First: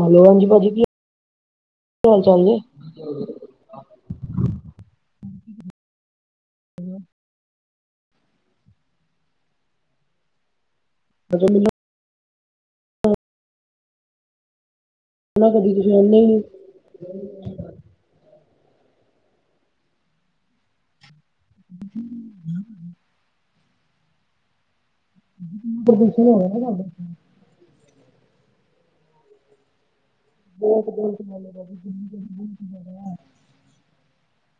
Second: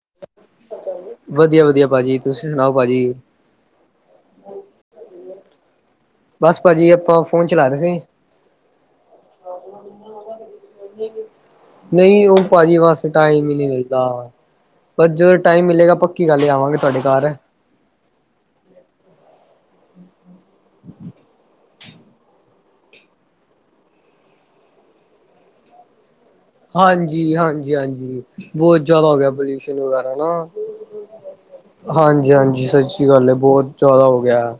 Hello ਹਾਂਜੀ ਭਾਜੀ ਕੀ ਵਧੀਆ ਵਧੀਆ ਭਾਜੀ, ਹਾਲ ਚਾਲ ਤੁਸੀਂ ਨੇ ਸੁਣਾਓ ਭਾਜੀ। ਬਸ ਭਾਜੀ, ਆਪਾਂ ਫੋਨ ਚਲਾ ਰਹੇ ਸੀ। ਹ ਮ। [inaudible] ਨਹੀਂ ਓ ਭਾਜੀ, ਬੱਸ ਟਾਈਮ ਹੀ ਨਹੀਂ ਮਿਲਦਾ। ਬਸ ਜਦੋਂ ਟਾਈਮ ਕਦੀ ਤੁਸੀਂ ਮਿਲੇਗਾ, ਆਉਂਦੇ ਹੀ ਪੱਕੀ ਨਹੀਂ ਗਲ ਐ, ਆਵਾਂਗੇ ਤੁਹਾਡੇ ਘਰ। ਹੂੰ। [unintelligible] ਹਾਂਜੀ, ਹਾਂਜੀ, ਹਾਂਜੀ, ਬੋਤ ਜਾਦਾ ਹੋ ਗਿਆ ਪੋਲਿਊਸ਼ਨ ਵਗੈਰਾ ਨਾ। ਬੋਤ ਬੋਤ [unintelligible] ਬੋਤ ਚੌਦਾਂ ਹੋ ਗਿਆ।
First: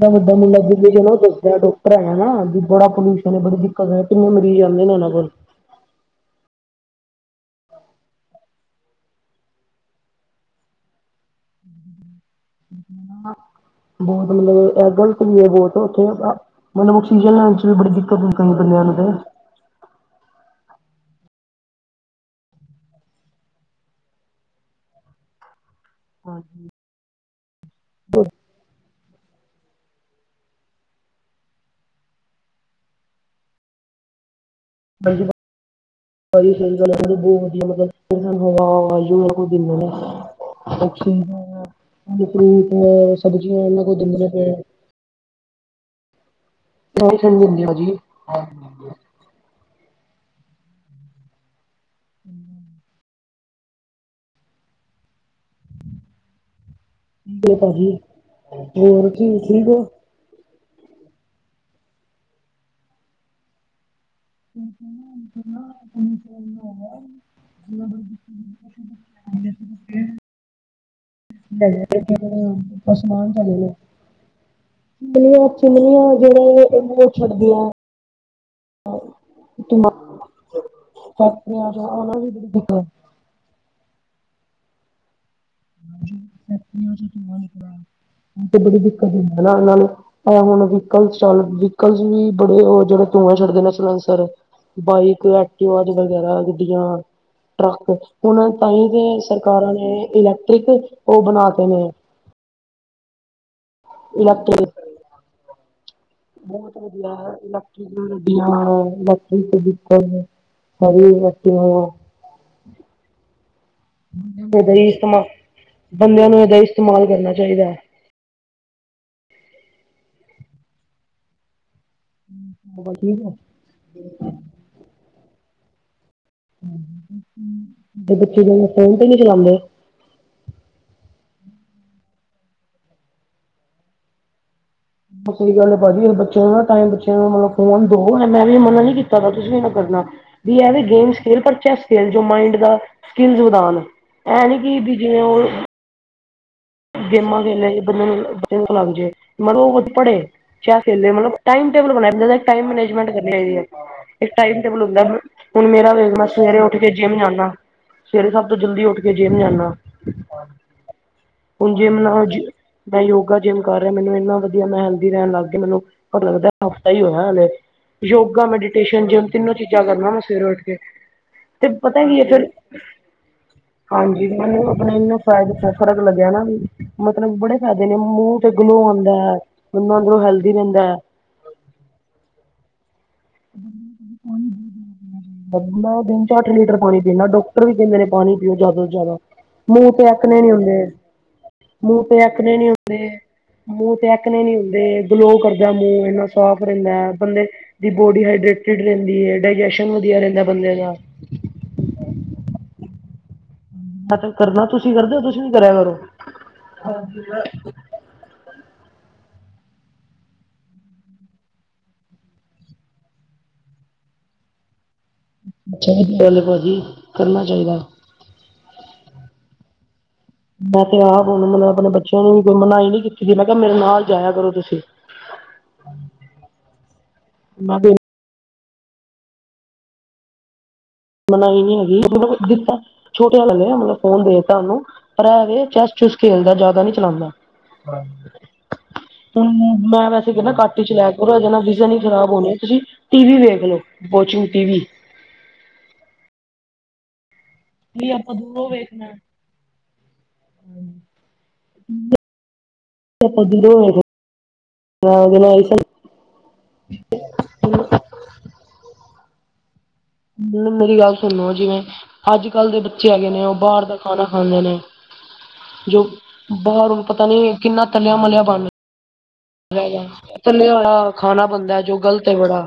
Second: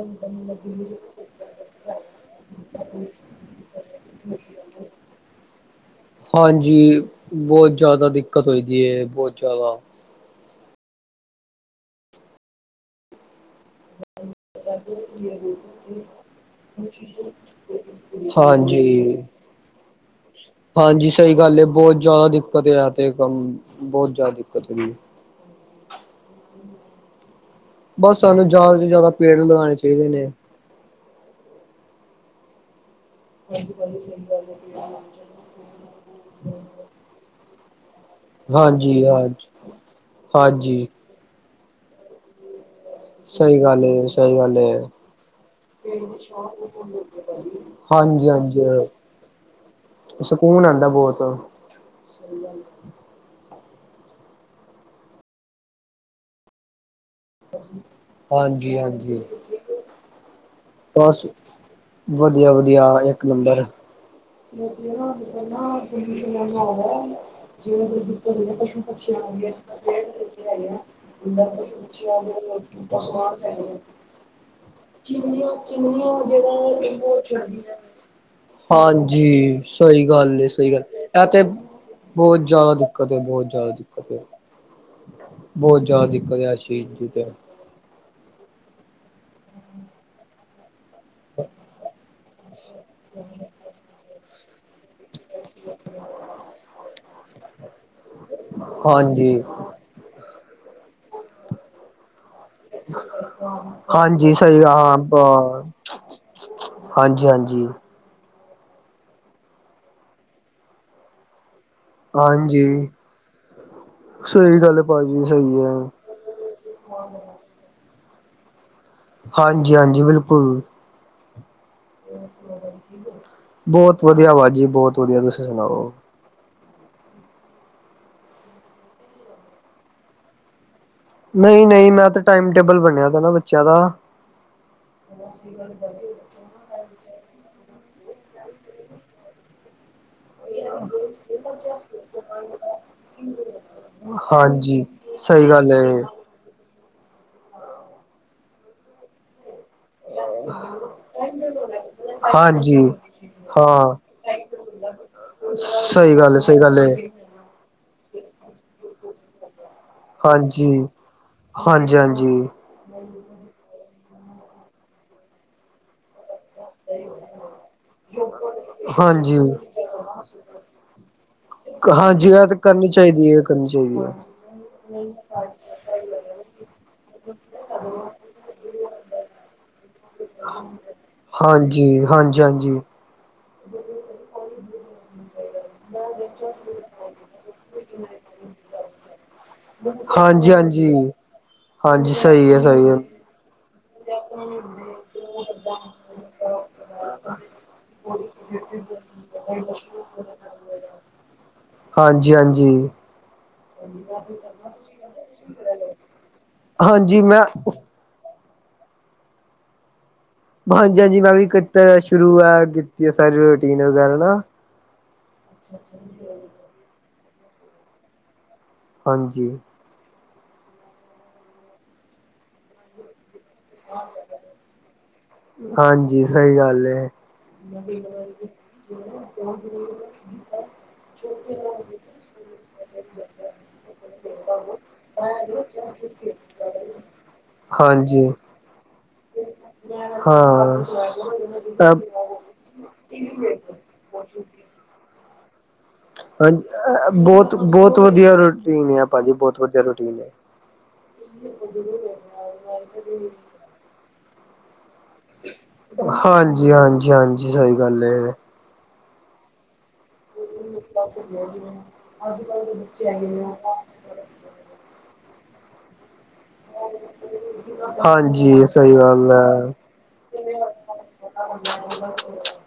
ਤਾਂ ਬੱਡਾ ਮੁੰਡਾ ਜ ਚਲੋ ਦੱਸਦ ਡਾਕਟਰ ਐ ਨਾ ਵੀ ਬੜਾ ਪੋਲਿਊਸ਼ਨ। ਪਹਿਲੇ ਬੜੀ ਦਿੱਕਤ ਆਈ, ਕਿੰਨੇ ਮਰੀਜ਼ ਆਂਦੇ ਨੇ ਉਹਨਾਂ ਕੋਲ। ਹਾਂਜੀ, ਬੋਤ ਜਾਦਾ ਦਿੱਕਤ ਹੋਈ ਦੀ ਐ, ਬੋਤ ਜਾਦਾ। ਹੁੰ। ਬੋਤ ਮਤਲਬ ਇਹ ਗਲਤ ਵੀ ਐ, ਬੋਤ ਉੱਥੇ। ਮਤਲਬ ਚੀਜਾਂ ਲੈਣ ਚ ਵੀ ਬੜੀ ਦਿੱਕਤਈ ਬੰਦਿਆਂ ਨੂੰ ਤੇ ਹਾਂਜੀ [unintelligible] ਹਾਂਜੀ, ਸਹੀ ਗੱਲ ਐ, ਬੋਤ ਜਾਦਾ ਦਿੱਕਤ ਆ ਤੇ ਕੰਮ, ਬੋਤ ਜਾਦਾ ਦਿੱਕਤ। ਹਾਂਜੀ। ਬਸ ਸਾਨੂੰ ਜਾਦਾ ਤੋਂ ਜਾਦਾ ਪੇੜ ਲਗਾਣੇ ਚਾਹੀਦੇ ਨੇ। [unintelligible] ਹਾਂਜੀ ਜੀ, ਸਹੀ ਗੱਲ ਬਹੁਤ ਵਧੀਆ ਮਤਲਬ। ਫੇਰ ਸਾਨੂੰ ਹਵਾ ਹਾਂਜੀ ਵਾਯੂ ਇੰਨਾ ਹਾਂਜੀ ਕੁੱਛ ਦਿੰਦੇ ਹਾਂਜੀ ਨੇ। ਫੂਟ ਨੇ, ਸਬਜ਼ੀਆਂ ਨੇ [unintelligible] ਰਾਸ਼ਨ ਦਿੰਦੇ ਆ ਜੀ ਹਾਂਜੀ-ਹਾਂਜੀ। ਸਕੂਨ ਆਂਦਾ ਬੋਤ। ਹੁੰ। ਪਾਜੀ ਹਾਂਜੀ ਹੋਰ ਹਾਂਜੀ ਠੀਕ ਠੀਕ ਹੋ। ਬਸ ਵਧੀਆ ਵਧੀਆ ਇੱਕ ਨੰਬਰ। [unintelligible] ਜੀਵਨ ਵਿੱਚ ਕੀ ਚਾਹੀਦਾ ਪਸ਼ੂ, ਪੰਛੀਆਂ [unintelligible] ਹੈਗੀ ਆਂ। [unintelligible] ਪੁੱਛਿਆ [unintelligible] ਸਮਾਨ ਚਲੇ ਨੇ ਇਮਲੀਆਂ ਜਿੰਨੀਆਂ ਚਿਮਲੀਆਂ ਜਿੰਨੀਆਂ ਜਿਹੜਾ ਜਿਹੜੇ ਉਹ ਬਹੁਤ ਛੱਡਦੀਆਂ ਚਾਹੀਦਾ ਐ। ਹਾਂਜੀ, ਸਹੀ ਗੱਲ ਐ, ਸਹੀ ਗੱਲ, ਇਹ ਤੇ ਫੈਕਟਰੀਆਂ ਚ ਉਹਨਾਂ ਦੀ ਬੜੀ ਬੋਤ ਜਾਦਾ ਦਿੱਕਤ ਦਿੱਕਤ ਐ ਬੋਤ ਜਾਦਾ ਦਿੱਕਤ ਐ। ਹਾਂਜੀ, ਫੈਕਟਰੀਆਂ ਚੋਂ ਧੂੰਆਂ ਹੀ ਖ਼ਰਾਬ ਤੇ ਬੜੀ ਦਿੱਕਤ ਹੁੰਦੀ ਨਾ ਇਹਨਾਂ ਨੂੰ ਤਾਂ ਹੁਣ [inaudible] ਕੱਲ [unintelligible] ਉਹ ਜਿਹੜੇ ਧੂੰਆਂ ਛੱਡਦੇ ਸਲੈਸਰ। ਬਾਈਕ, ਐਕਟਿਵਾ ਵਗੈਰਾ ਗੱਡੀਆਂ। ਟਰੱਕ ਹੁਣ ਤਾਈ ਤੇ ਹਾਂਜੀ ਸਰਕਾਰਾਂ ਨੇ ਇਲੈਕਟ੍ਰਿਕ ਉਹ ਬਣਾ ਤੇ ਨੇ। ਹਾਂ। ਹਾਂਜੀ, ਸਹੀ ਇਲੈਕਟ੍ਰਿਕ ਹਾਂ, ਹਾਂ, ਬਾ, ਬਹੁਤ ਵਧੀਆ ਹੈ, ਹਾਂਜੀ-ਹਾਂਜੀ। [unintelligible] ਹਾਂਜੀ, ਸਹੀ ਇਹਦਾ ਗੱਲ ਏ ਹੀ ਇਸਤੇਮਾਲ ਪਾਜੀ ਸਹੀ ਐ। ਬੰਦਿਆਂ ਨੂੰ ਇਹਦਾ ਹੀ ਇਸਤੇਮਾਲ ਕਰਨਾ ਚਾਹੀਦਾ ਐ। ਹਾਂਜੀ-ਹਾਂਜੀ, ਬਿਲਕੁਲ। ਠੀਕ ਹੈ ਬੋਤ ਵਧੀਆ ਪਾਜੀ ਬੋਤ ਵਧੀਆ ਤੁਸੀਂ ਸੁਣਾਓ। ਤੇ ਬੱਚੇ ਜਾਦਾ ਫੋਨ ਤੇ ਨੀ ਚਲਾਂਦੇ। ਨਹੀਂ-ਨਹੀਂ, ਮੈਂ ਤੇ ਟਾਈਮ ਟੇਬਲ ਬਣਿਆ ਦਾ ਨਾ ਬੱਚਿਆਂ ਦਾ। ਬ ਸਹੀ ਗੱਲ ਏ ਪਾਜੀ ਬੱਚੇ [unintelligible] ਟਾਈਮ ਬੱਚਿਆਂ ਨੂੰ ਮਤਲਬ ਫੋਨ ਦੋ, ਮੈਂ ਵੀ ਮੰਨਾ ਨੀ ਕੀਤਾ ਤੁਸੀਂ ਵੀਂ ਨਾ ਕਰਨਾ। ਵੀ ਇਹ ਵੀ, ਗੇਮਸ ਖੇਲ ਪਰ ਚੈਸ ਖੇਲ, ਜੋ ਮਾਈਂਡ ਦਾ ਸਕਿੱਲਜ਼ ਵਧਾਣ। ਐ ਨਹੀਂ ਕਿ ਹਾਂਜੀ ਵੀ ਜਿਵੇ ਸਹੀ ਉਹ। ਗੱਲ ਹੈ ਗੇਮਾਂ ਖੇਲਿਆ ਬੰਦੇ ਨੂੰ ਬੱਚ ਨੂੰ ਲੱਗ ਜਾਏ ਮਤਲਬ ਉਹ ਵਧੀਆ। ਪੜੇ ਚਾਹੇ ਖੇਲੇ ਟਾਈਮ ਮੈਨੇਜਮੈਂਟ ਮਤਲਬ ਟਾਈਮ ਟੇਬਲ ਬਣਿਆ ਹਾਂਜੀ ਹੋਵੇ। ੇ ਹਾਂ ਇੱਕ ਟਾਈਮ ਟੇਬਲ ਹੁੰਦਾ ਹੁਣ ਮੇਰਾ ਵੇਖ ਲਓ ਸਹੀ ਮੈਂ ਗੱਲ ਹੈ ਸਹੀ ਸਵੇਰੇ ਉੱਠ ਗੱਲ ਕੇ ਹੈ ਜਿੰਮ ਜਾਂਦਾ। ਸਵੇਰੇ ਸਬ ਤੋਂ ਜਲਦੀ ਉੱਠ ਕੇ ਜਿਮ ਜਾਂਦਾ। ਹਾਂਜੀ। ਹੁਣ ਹਾਂਜੀ ਜਿੰਮ ਨਾ ਜੀ ਮੈਂ ਯੋਗਾ ਜਿੰਮ ਕਰ ਰਿਹਾ ਮੈਨੂੰ ਇੰਨਾ ਵਧੀਆ ਮੈਂ ਹੈਲਦੀ ਰਹਿ ਲਗ ਗਿਆ ਮੈਨੂੰ ਪਤਾ ਲੱਗਦਾ। ਹਫ਼ਤਾ ਹੀ ਹੋਇਆ ਹਾਲੇ ਯੋਗਾ, ਮੈਡੀਟੇਸ਼ਨ, ਜਿੰਮ ਹਾਂਜੀ ਹਾਂਜੀ ਤਿੰਨੋ ਚੀਜ਼ਾਂ ਕਰਨਾ ਮੈਂ ਸਵੇਰੇ ਉੱਠ ਕੇ। ਤੇ ਪਤਾ ਕੀ ਹੈ ਹਾਂਜੀ ਫਿਰ ਇਹ ਤਾਂ ਕਰਨੀ ਚਾਹੀਦੀ ਹੈ ਕਰਨੀ ਚਾਹੀਦੀ ਹੈ ਹਾਂਜੀ ਮਨੂੰ ਆਪਣਾ ਇਹਨੂੰ ਫਾਇਦਾ। ਫ਼ਰਕ ਲੱਗਿਆ ਨਾ ਵੀ ਮਤਲਬ ਬੜੇ ਫਾਇਦੇ ਨੇ ਮੂੰਹ। ਗਲੋਂ ਆਂਦਾ ਐ, ਉਹਲੋਂ ਹੈਲਦੀ ਰਹਿੰਦਾ ਐ। ਹਾਂਜੀ, ਹਾਂਜੀ ਹਾਂਜੀ। ਮੈਂ ਦਿਨ ਚ ਅੱਠ ਲੀਟਰ ਪਾਣੀ ਪੀਨਾ। ਡਾਕਟਰ ਵੀ ਕਹਿੰਦੇ ਨੇ ਪਾਣੀ ਪੀਓ ਜਿਆਦਾ ਤੋਂ ਜਿਆਦਾ ਮੂੰਹ ਤੇ ਐਕਣੇ ਨੀ ਹਾਂਜੀ ਹੁੰਦੇ। ਹਾਂਜੀ ਮੂੰਹ ਹਾਂਜੀ ਤੇ ਸਹੀ ਐਕਨੇ ਹੈ ਨਹੀਂ ਸਹੀ ਹੈ ਹੁੰਦੇ। ਮੂੰਹ ਤੇ ਐਕਣੇੇ ਨੀ ਹੁੰਦੇ ਗਲੋ ਕਰਦਾ ਮੂੰਹ ਇੰਨਾ ਸਾਫ ਰਹਿੰਦਾ ਬੰਦੇ। ਦੀ ਬੋਡੀ ਹਾਈਡਰੇਟਡ ਰਹਿੰਦੀ ਹੈ ਡਾਇਜੈਸ਼ਨ ਵਧੀਆ ਰਹਿੰਦਾ ਬੰਦੇ ਦਾ। ਹਾਂਜੀ ਹਾਂਜੀ। ਕਰਨਾ ਤੁਸੀਂ ਕਰਦੇ ਹੋ ਤੁਸੀਂ ਵੀ ਕਰਿਆ ਕਰੋ ਹਾਂਜੀ ਮੈਂ ਹਾਂਜੀ ਹਾਂਜੀ ਮੈਂ ਵੀ ਕੀਤਾ ਸ਼ੁਰੂ ਆ ਕੀਤੀ ਆ ਸਾਰੀ ਰੂਟੀਨ ਵਗੈਰਾ ਨਾ। ਸਹੀ ਗੱਲ ਭਾਜੀ ਕਰਨਾ ਚਾਹੀਦਾ। ਹਾਂਜੀ। ਮੈਂ ਤੇ ਆਪ ਹੁਣ ਮਤਲਬ ਆਪਣੇ ਬੱਚਿਆਂ ਨੂੰ ਵੀ ਕੋਈ ਮਨਾਹੀ ਨੀ ਕੀਤੀ ਸੀ ਮੈਂ ਕਿਹਾ ਮੇਰੇ ਨਾਲ ਜਾਇਆ ਕਰੋ ਤੁਸੀਂ। ਹਾਂਜੀ ਸਹੀ ਗੱਲ ਏ। [inaudible] ਮੈਂ ਕਿਹਾ ਮਨਾਈ ਨੀ ਹੈਗੀ ਮਤਲਬ ਦਿੱਤਾ ਛੋਟੇ ਵਾਲੇ ਨੇ ਮਤਲਬ ਫੋਨ ਦੇ ਦਿੱਤਾ ਉਹਨੂੰ। ਪਰ ਇਹ ਵ ਚੈਸ ਚੁਸ ਖੇਲਦਾ ਜ਼ਿਆਦਾ ਨਹੀਂ ਚਲਾਉਂਦਾ। ਹਾਂਜੀ। ਹਮ ਮੈਂ ਵੈਸੇ ਕਹਿੰਦਾ ਕੱਟ ਹਾਂ ਚ ਲੈ ਕੇ ਇਹਦੇ ਨਾਲ ਵੀਜ਼ਾ ਨੀ ਖ਼ਰਾਬ ਹੋਣੇ ਤੁਸੀਂ। ਟੀ ਵੀ ਵੇਖ ਲਓ ਵੋਚਿੰਗ ਟੀ ਵੀ। ਹਾਂਜੀ ਬਹੁਤ ਬਹੁਤ ਨਹੀਂ ਵਧੀਆ ਆਪਾਂ ਦੂਰੋਂ ਰੂਟੀਨ ਆ ਭਾਜੀ ਬਹੁਤ ਵਧੀਆ ਰੂਟੀਨ ਹੈ। ਹਾਂ ਹਮ। ਆਪਾਂ ਦੂਰੋਂ ਹੋਏ ਹਾਂ। ਹਾਂ। ਹਾਂਜੀ, ਹਾਂਜੀ, ਹਾਂਜੀ ਸਹੀ ਗੱਲ ਏ। ਮੈਨੂੰ ਮੇਰੀ ਗੱਲ ਸੁਣੋ ਜਿਵੇਂ ਅੱਜ ਕੱਲ੍ਹ ਦੇ ਬੱਚੇ ਹੈਗੇ ਨੇ ਉਹ ਬਾਹਰ ਦਾ। ਖਾਣਾ ਖਾਂਦੇ ਨੇ ਜੋ ਬਾਹਰ ਉਹ ਪਤਾ ਨੀ ਕਿੰਨਾ ਤਲਿਆ ਮਲਿਆ ਹਾਂਜੀ ਬਣ। ਸਹੀ ਗੱਲ ਹੈ। ਤਲਿਆ ਹੋਇਆ ਖਾਣਾ ਬਣਦਾ ਜੋ ਗ਼ਲਤ ਏ ਬੜਾ।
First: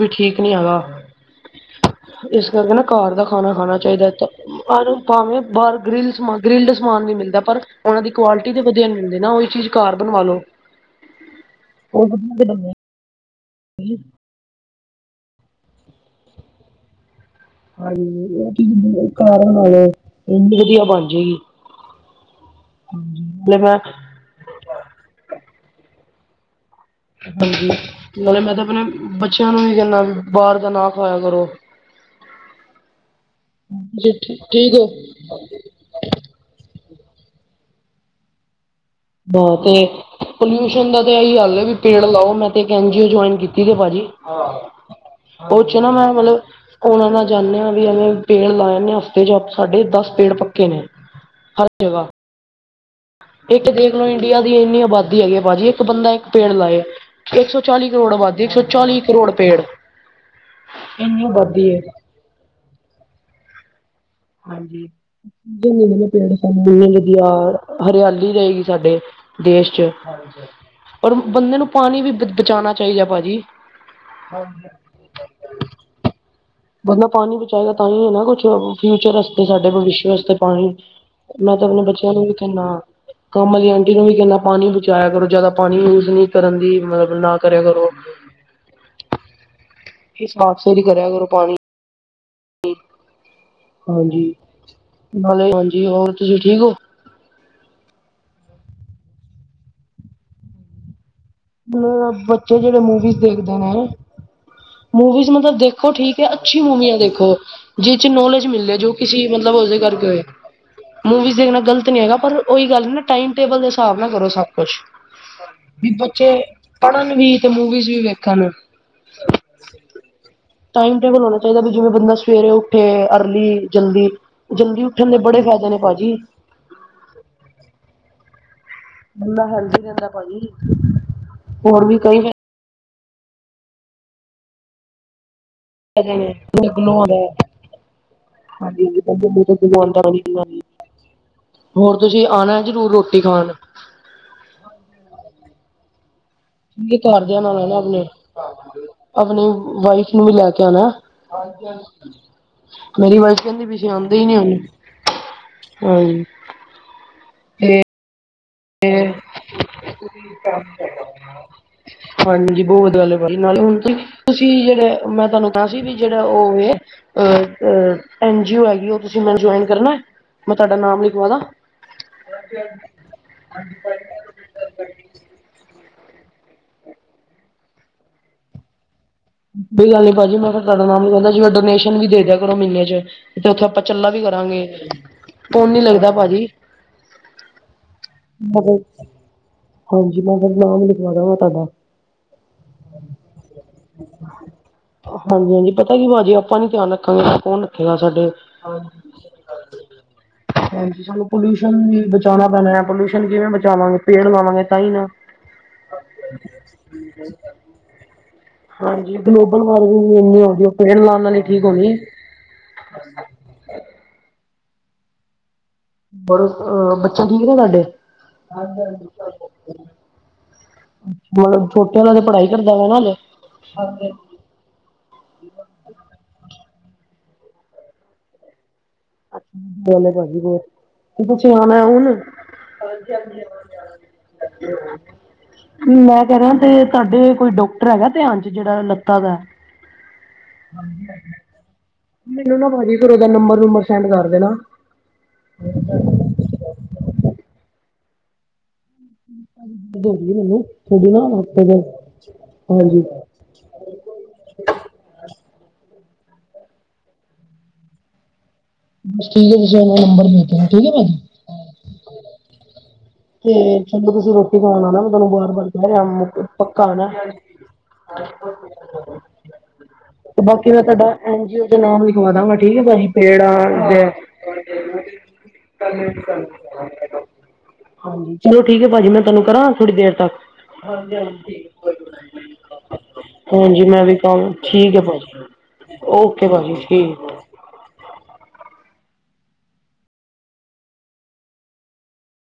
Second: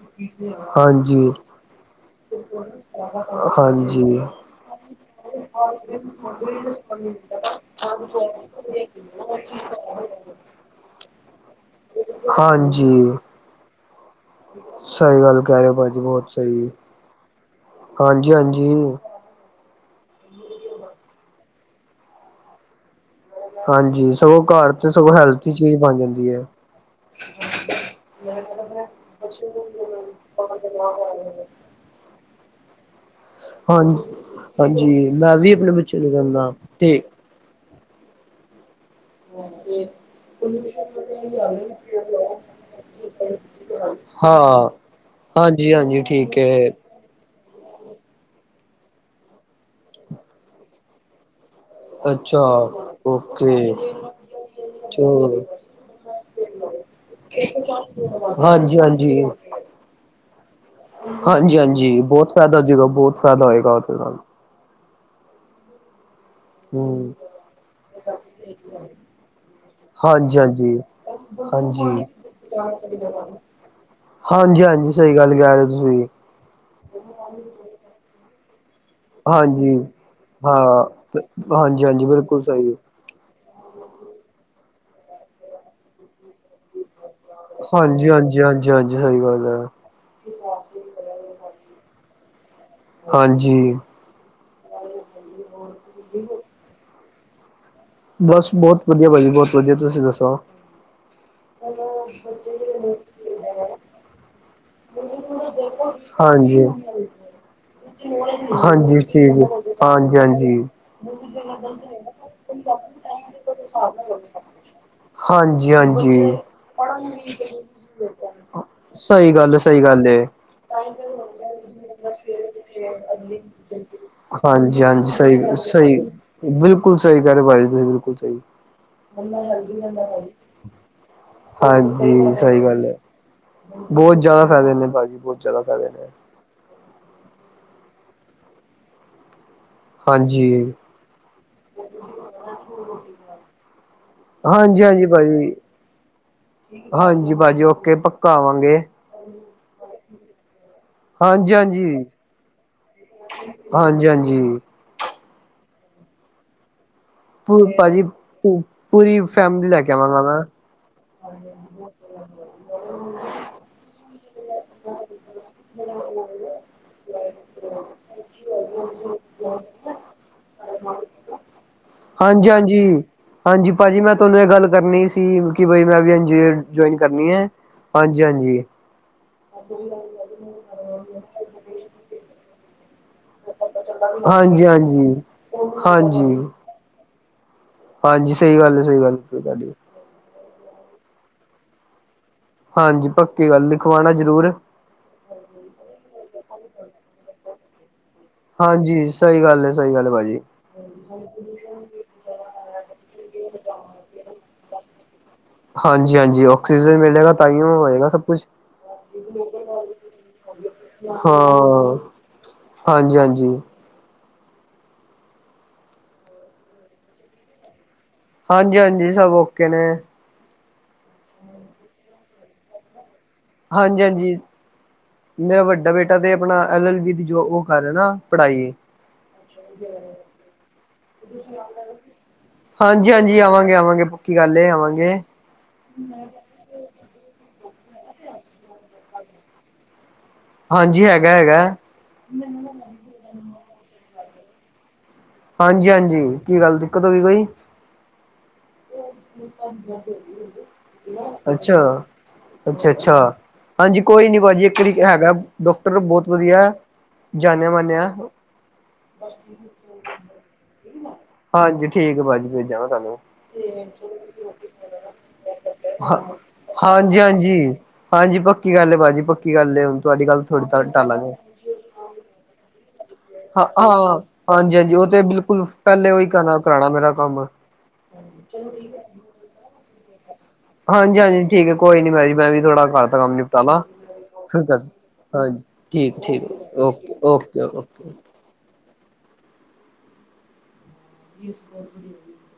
ਵੀ ਠੀਕ ਨਹੀਂ ਹੈਗਾ ਹਾਂਜੀ। ਇਸ ਕਰਕੇ ਨਾ ਘਰ ਦਾ ਖਾਣਾ ਖਾਣਾ ਚਾਹੀਦਾ ਹਾਂਜੀ ਭਾਵੇਂ ਬਾਹਰ ਗਰਿਲ। ਗ੍ਰਿਲਡ ਸਮਾਨ ਵੀ ਮਿਲਦਾ ਪਰ ਉਹਨਾ ਦੀ ਕੁਆਲਿਟੀ ਤੇ ਵਧੀਆ ਮਿਲਦੀ ਨਾ ਉਹ ਹੀ ਚੀਜ਼ ਘਰ ਬਣਾ। ਹੈਲੋ। ਹਾਂਜੀ। ਜ ਸਹੀ ਗੱਲ ਕਹਿ ਰਹੇ ਹੋ, ਭਾਜੀ ਬਹੁਤ ਸਹੀ ਹੈ। ਹਾਂਜੀ, ਉਹ ਘਰ ਬਣਾ ਲਓ ਇੰਨੀ ਵਧੀਆ ਬਣ ਜਾਏਗੀ। ਨਾਲੇ ਮੈਂ ਹਾਂਜੀ, ਸਗੋਂ ਘਰ ਚ ਸਗੋਂ ਹੈਲਥੀ ਚੀਜ਼ ਬਣ ਜਾਂਦੀ ਹੈ। ਹਾਂਜੀ ਨਾਲੇ ਮੈਂ ਤਾਂ ਆਪਣੇ ਬੱਚਿਆਂ ਨੂੰ ਵੀ ਕਹਿੰਦਾ ਵੀ ਬਾਹਰ ਦਾ ਨਾ ਖਵਾਇਆ ਕਰੋ। ਹਾਂ, ਜੀ ਠੀ ਠੀਕ ਹੋ ਹਾਂਜੀ, ਮੈਂ ਵੀ ਆਪਣੇ ਬੱਚੇ ਨੂੰ ਕਹਿੰਦਾ ਤੇ। ਬਹੁਤ ਏ। ਪੋਲਿਊਸ਼ਨ ਦਾ ਤੇ ਇਹੀ ਹੱਲ ਹੈ ਵੀ ਪੇੜ ਲਾਓ ਮੈਂ ਤੇ ਇੱਕ ਐਨ ਜੀ ਓ ਜੁਆਇਨ ਕੀਤੀ ਭਾਜੀ ਹਾਂ ਬਹੁ ਹਾਂਜੀ ਚ ਨਾ ਹਾਂਜੀ ਮੈਂ ਠੀਕ ਮਤਲਬ ਹੈ ਉਹਨਾਂ ਨਾਲ ਜਾਂਦੇ ਹਾਂ ਵੀ ਐਵੇਂ ਪੇੜ ਲਾ ਜਾਂਦੇ ਹਫ਼ਤੇ ਚ ਸਾਡੇ ਦਸ ਪੇੜ ਪੱਕੇ ਨੇ। ਹਾਂ ਅੱਛਾ। ਇੱਕ ਓਕੇ ਦੇਖ ਲਓ ਇੰਡੀਆ ਦੀ ਇੰਨੀ ਆਬਾਦੀ ਹੈਗੀ ਚਲੋ ਭਾਜੀ ਇੱਕ ਬੰਦਾ ਇੱਕ ਪੇੜ ਲਾਏ ਇੱਕ ਸੌ ਚਾਲੀ ਕਰੋੜ ਆਬਾਦੀ ਇੱਕ ਸੌ ਹਾਂਜੀ ਚਾਲੀ ਹਾਂਜੀ ਕਰੋੜ ਪੇੜ। ਇੰਨੀ ਹਾਂਜੀ ਆਬਾਦੀ ਹੈ ਹਾਂਜੀ ਬਹੁਤ ਫ਼ਾਇਦਾ ਹੋ ਜਗਾ ਬਹੁਤ ਫਾਇਦਾ ਹੋਏਗਾ ਉਹ ਦੇ ਨਾਲ ਹਾਂਜੀ ਜਨ ਪਲੇਟਫਾਰਮਨ ਹਮ ਲਗਿਆ ਹਰਿਆਲੀ ਰਹੇਗੀ ਸਾਡੇ ਦੇਸ਼ ਚ ਹਾਂਜੀ ਹਾਂਜੀ ਰ ਬੰਦੇ ਨੂੰ ਪਾਣੀ ਹਾਂਜੀ ਵੀ ਬ ਬਚਾਉਣਾ ਚਾਹੀਦਾ ਭਾਜੀ ਹਾਂਜੀ ਹਾਂਜੀ ਸਹੀ ਗੱਲ ਕਹਿ ਰਹੇ ਹੋ ਤੁਸੀਂ ਬੰਦਾ ਪਾਣੀ ਬਚਾਏਗਾ ਤਾਂ ਹੀ ਹੈ ਨਾ ਕੁਛ। ਫਿਊਚਰ ਵਾਸਤੇ ਸਾਡੇ ਹਾਂਜੀ ਭਵਿਸ਼ ਵਾਸਤੇ ਹਾਂ ਪਾਣੀ ਮੈਂ ਤਾਂ ਆਪਣੇ ਹਾਂਜੀ ਹਾਂਜੀ ਬੱਚਿਆਂ ਨੂੰ ਵੀ ਬਿਲਕੁਲ ਸਹੀ ਕਹਿੰਦਾ ਕੰਮ ਵਾਲੀ ਆਂਟੀ ਨੂੰ ਵੀ ਕਹਿੰਦਾ ਪਾਣੀ ਬਚਾਇਆ ਕਰੋ ਜਿਆਦਾ ਪਾਣੀ ਯੂਜ ਨਹੀਂ ਕਰਨ ਦੀ ਮਤਲਬ ਨਾ ਕਰਿਆ ਕਰੋ। ਹਾਂਜੀ ਹਾਂਜੀ ਹਾਂਜੀ ਹਾਂਜੀ ਸਹੀ ਗੱਲ ਹੈ। ਇਹ ਸਾਫ਼ ਸਫ਼ਰੀ ਕਰਿਆ ਕਰੋ ਪਾਣੀ। ਠੀਕ ਹਾਂਜੀ ਹਾਂਜੀ ਨਾਲੇ ਹਾਂਜੀ ਹੋਰ ਤੁਸੀਂ ਠੀਕ ਹੋ ਬਸ ਬਹੁਤ ਵਧੀਆ ਭਾਜੀ ਬਹੁਤ ਵਧੀਆ ਤੁਸੀਂ ਦੱਸੋ। ਮਤਲ ਬੱਚੇ ਜਿਹੜੇ ਮੂਵੀਜ਼ ਦੇਖਦੇ ਨੇ ਮੂਵੀਜ਼ ਮਤਲਬ ਦੇਖੋ ਠੀਕ ਹੈ ਅੱਛੀ ਹਾਂਜੀ ਮੂਵੀਆਂ ਦੇਖੋ ਜਿਸ ਚ ਨੋਲੇਜ ਮਿਲਿਆ ਜੋ ਹਾਂਜੀ ਕਿਸੇ ਮਤਲਬ ਹੋ ਠੀਕ ਹਾਂਜੀ ਹਾਂਜੀ ਮੂਵੀਜ਼ ਦੇਖਣਾ ਗ਼ਲਤ ਨੀ ਹੈਗਾ ਪਰ ਉਹੀ ਗੱਲ ਨ ਨਾ ਟਾਈਮ ਟੇਬਲ ਦੇ ਹਿਸਾਬ ਨਾਲ ਕਰੋ ਸਭ ਕੁਛ ਹਾਂਜੀ ਹਾਂਜੀ ਪੜ੍ਹਨ ਵੀ ਤੇ ਮੂਵੀਜ਼ ਵੀ ਵੇਖਣ। ਸਹੀ ਗੱਲ ਸਹੀ ਗੱਲ। ਟਮ ਟੇਬਲ ਹੋਣਾ ਚਾਹੀਦਾ ਵੀ ਜਿਵੇਂ ਬੰਦਾ ਸਵੇਰੇ ਉੱਠੇ ਅਰਲੀ ਜਲਦੀ ਹਾਂਜੀ ਜਲਦੀ ਹਾਂਜੀ ਉੱਠਣ ਦੇ ਬੜੇ ਸਹੀ ਫਾਇਦੇ। ਨੇ ਸਹੀ ਭਾਜੀ। ਬਿਲਕੁਲ ਸਹੀ ਕਰ ਰਹੇ ਭਾਜੀ ਤੁਸੀਂ ਬਿਲਕੁਲ ਸਹੀ ਬੰਦਾ ਹੈਲਦੀ ਰਹਿੰਦਾ ਭਾਜੀ ਹੋਰ ਵੀ ਕਈ ਹਾਂਜੀ। ਸਹੀ ਗੱਲ ਹੈ ਬਹੁਤ ਜਿਆਦਾ ਫਾਇਦੇ ਨੇ ਭਾਜੀ ਬਹੁਤ ਜ਼ਿਆਦਾ ਫਾਇਦੇ ਨੇ ਹਾਂਜੀ। ਹਾਂਜੀ ਹੋਰ ਤੁਸੀਂ ਆਉਣਾ ਜ਼ਰੂਰ ਰੋਟੀ ਖਾਣ ਹਾਂਜੀ ਹਾਂਜੀ ਭਾਜੀ ਠੀਕ ਹੈ ਹਾਂਜੀ ਘਰਦਿਆਂ ਨਾਲ ਭਾਜੀ ਆਣਾ ਓਕੇ ਆਪਣੇ ਪੱਕਾ ਆਵਾਂਗੇ ਆਪਣੀ ਵਾਈਫ ਨੂੰ ਵੀ ਲੈ ਕੇ ਆਣਾ। ਹਾਂਜੀ ਹਾਂਜੀ ਮੇਰੀ ਵਜ਼ ਕਹਿੰਦੀ ਪ ਆਉਂਦੇ ਹੀ ਨੀ ਆਦੇ ਹਾਂਜੀ-ਹਾਂਜੀ ਹਾਂਜੀ। ਭਾਜੀ ਤੇ ਪੂਰੀ ਫੈਮਲੀ ਲੈ ਕੇ ਆਵਾਂਗਾ ਮੈਂ ਹਾਂਜੀ ਬਹੁਤ ਗੱਲ ਹੈ ਬੀ ਨਾਲੇ ਹੁਣ ਤਸੀ ਤੁਸੀਂ ਜਿਹੜੇ ਮੈਂ ਤੁਹਾਨੂੰ ਕਿਹਾ ਸੀ ਵੀ ਜਿਹੜਾ ਉਹ ਇਹ ਐਨ ਜੀ ਓ ਹੈਗੀ ਉਹ ਤੁਸੀਂ ਮੈਨੂੰ ਜਇਨ ਕਰਨਾ ਮੈਂ ਤੁਹਾਡਾ ਨਾਮ ਲਿਖਵਾਦਾ ਹਾਂਜੀ ਹਾਂਜੀ ਹਾਂਜੀ ਭਾਜੀ ਮੈਂ ਤੁਹਾਨੂੰ ਇਹ ਗੱਲ ਕਰਨੀ ਸੀ। ਕਿ ਬ ਮੈਂ ਜੁਆਇਨ ਕਰਨੀ ਹੈ ਹਾਂਜੀ ਹਾਂਜੀ ਕੋਈ ਗੱਲ ਨੀ ਭਾਜੀ ਮੈਂ ਫਿਰ ਤੁਡਾ ਨਾਮ ਵੀ ਕਹਿੰਦਾ ਜਿਵੇਂ ਡੋਨੇਸ਼ਨ ਵੀ ਦੇ ਦਿਆ ਕਰੋ ਮਹੀਨੇ ਚ ਉੱਥੇ ਆਪਾਂ ਚੱਲਾ ਵੀ ਹਾਂਜੀ-ਹਾਂਜੀ, ਹਾਂਜੀ। ਕਰਾਂਗੇ ਹਾਂਜੀ ਪੋਣ ਨੀ ਲੱਗਦਾ ਭਾਜੀ ਹਾਂਜੀ ਹਾਂਜੀ ਸਹੀ ਗੱਲ ਹੈ ਸਹੀ ਗੱਲ ਤੁ ਤੁਹਾਡੀ ਹਾਂਜੀ ਮੈਂ ਤੁਹਾਨੂੰ ਨਾਮ ਲਿਖਵਾਉਦਾ ਵਾਂ ਤੁਹਾਡਾ। ਹਾਂਜੀ ਪੱਕੀ ਗੱਲ ਲਿਖਵਾਉਣਾ ਜ਼ਰੂਰ। ਹਾਂਜੀ ਹਾਂਜੀ, ਪਤਾ ਕੀ ਵਾ ਜੀ ਆਪਾਂ ਨੀ ਧਿਆਨ ਰੱਖਾਂਗੇ, ਕੌਣ ਰੱਖੇਗਾ ਸਾਡੇ ਹਾਂਜੀ। ਸਹੀ ਗੱਲ ਹੈ, ਸਹੀ ਗੱਲ ਹੈ ਭਾਜੀ। ਹਾਂਜੀ, ਸਾਨੂੰ ਪੋਲਿਊਸ਼ਨ ਵੀ ਬਚਾਉਣਾ ਪੈਣਾ ਹੈ, ਪੋਲਿਊਸ਼ਨ ਕਿਵੇਂ ਬਚਾਵਾਂਗੇ ਪੇੜ ਲਵਾਂਗੇ ਤਾਂ ਹੀ ਨਾ। ਹਾਂਜੀ, ਹਾਂਜੀ ਆਕਸੀਜਨ ਮਿਲੇਗਾ, ਤਾਂ ਹੀ ਉਹ ਹੋਏਗਾ ਸਭ ਕੁਛ। ਹਾਂਜੀ ਗਲੋਬਲ ਵਾਰਮਿੰਗ ਇੰਨੀ ਹੋ ਰਹੀ ਹੈ ਪੇੜ ਲਾਉਣ ਨਾਲ ਹੀ ਠੀਕ ਹੋਣੀ ਹੈ। ਹਾਂ। ਹਾਂਜੀ, ਹਾਂਜੀ। ਬ ਅ ਬੱਚੇ ਠੀਕ ਨੇ ਤੁਹਾਡੇ? ਹਾਂਜੀ, ਹਾਂਜੀ ਸਭ ਓਕੇ ਨੇ। ਮਤਲਬ, ਛੋਟੇ ਵਾਲਾ ਦੇ ਪੜ੍ਹਾਈ ਕਰਦਾ ਵਾ ਨਾ ਹਲੇ। ਹਾਂਜੀ, ਹਾਂਜੀ। ਮੇਰਾ ਵੱਡਾ ਬੇਟਾ ਤੇ ਆਪਣਾ ਐਲ, ਐਲਵੀ ਜੋ ਉਹ ਕਰ ਨਾ ਪੜ੍ਹਾਈ। ਪਹਿਲਾਂ ਭਾਜੀ ਬਹੁਤ ਤੁਸੀਂ ਆਉਣਾ ਹੁਣ ਹਾਂਜੀ ਹਾਂਜੀ ਆਵਾਂਗੇ ਆਵਾਂਗੇ ਪੱਕੀ ਗੱਲ ਏ ਆਵਾਂਗੇ [unintelligible] ਮੈਂ ਕਹਿ ਰਿਹਾ ਤੇ ਤੁਹਾਡੇ ਕੋਈ ਡਾਕਟਰ ਹੈਗਾ ਧਿਆਨ ਚ, ਜਿਹੜਾ ਲੱਤਾ ਦਾ ਏ। ਹਾਂਜੀ ਹੈਗਾ ਹੈਗਾ ਮੈਨੂੰ ਨਾ [unintelligible] ਬਧੀ ਫਿਰ ਉਹਦਾ ਨੰਬਰ, ਨੁੰਬਰ ਸੈਂਡ ਕਰ ਦੇਨਾ। ਹਾਂਜੀ, ਹਾਂਜੀ ਕੀ ਗੱਲ ਦਿੱਕਤ ਹੋ ਗਈ ਕੋਈ। ਜ਼ਰੂਰੀ ਮੈਨੂੰ ਤੁਹਾਡੀ ਨਾ ਹਫ਼ਤੇ ਦੇ ਅੱਛਾ, ਅੱਛਾ ਹਾਂਜੀ ਅੱਛਾ। ਹਾਂਜੀ, ਕੋਈ ਨੀ ਭਾਜੀ ਇੱਕੜੀ ਹੈਗਾ ਡੋਕਟਰ ਬਹੁਤ ਵਧੀਆ ਏ। ਜਾਣਿਆ ਮਨਿਆਾਂ। ਬਸ, ਠੀਕ ਹੈ ਤੁਸੀਂ ਅਪਨਾ ਨੰਬਰ ਦੇ ਹੋ ਠੀਕ ਹੈ ਭੀ। ਹਾਂਜੀ, ਠੀਕ ਭਾਜੀ ਭੇਜਾਂ ਵ ਤੁਹਾਨੂੰ। ਤੇ ਸਾਮੀ ਤੁਸੀਂ ਰੋਟੀ ਖਾਣ ਆ ਨਾ ਮੈਂ, ਤੁਹਾਨੂੰ ਬਾਰ ਵਾਰ ਕਹਿ ਰਿਹਾ ਪੱਕਾ ਆਨਾ ਹਾਂਜੀ ਹਾਂਜੀ ਹਾਂਜੀ ਪੱਕੀ ਗੱਲ ਹੈ ਭਾਜੀ ਪੱਕੀ ਗੱਲ ਹੈ ਹੁਣ ਤੁਹਾਡੀ ਤੇ, ਗੱਲ ਥੋੜੀ ਬਾਕੀ ਮੈਂ ਤੁਹਾਡਾ ਟਾਲਾਂਗੇ ਐਨ ਜੀ ਓ ਨ ਲਿਖਾ ਦਾਂਗਾ ਠੀਕ ਹੈ ਭਾਜੀ ਪੇੜ ਆ। ਹਾਂ ਹਹ ਦੇ [unintelligible] ਹਾਂ ਹਾਂਜੀ ਹਾਂਜੀ ਉਹ ਤੇ ਬਿਲਕੁਲ [unintelligible] ਪਹਿਲੇ ਉਹੀ ਕਰਨਾ ਕਰਾਉਣਾ ਮੇਰਾ ਕੰਮ ਹਾਂਜੀ, ਚਲੋ ਠੀਕ ਹੈ ਭਾਜੀ, ਮੈਂ ਤੁਹਾਨੂੰ ਕਰਾਂ ਥੋੜੀ ਦੇਰ ਤੱਕ। ਹਾਂਜੀ, ਹਾਂਜੀ ਠੀਕ ਹੈ ਕੋਈ ਨੀ ਮੈਂ ਜੀ ਮੈਂ ਵੀ ਥੋੜਾ ਘਰ ਦਾ ਕੰਮ ਨਿਪਟਾਲਾ ਹਾਂਜੀ ਮੈਂ ਵੀ ਕੰਮ ਠੀਕ ਹੈ ਭਾਜੀ ਹਾਂਜੀ। ਠੀਕ, ਠੀਕ ਓਕੇ ਭਾਜੀ ਓਕੇ, ਠੀਕ ਓਕੇ ਓਕੇ। ਇਸਸ ਕੋ ਸਕਗੀ [unintelligible]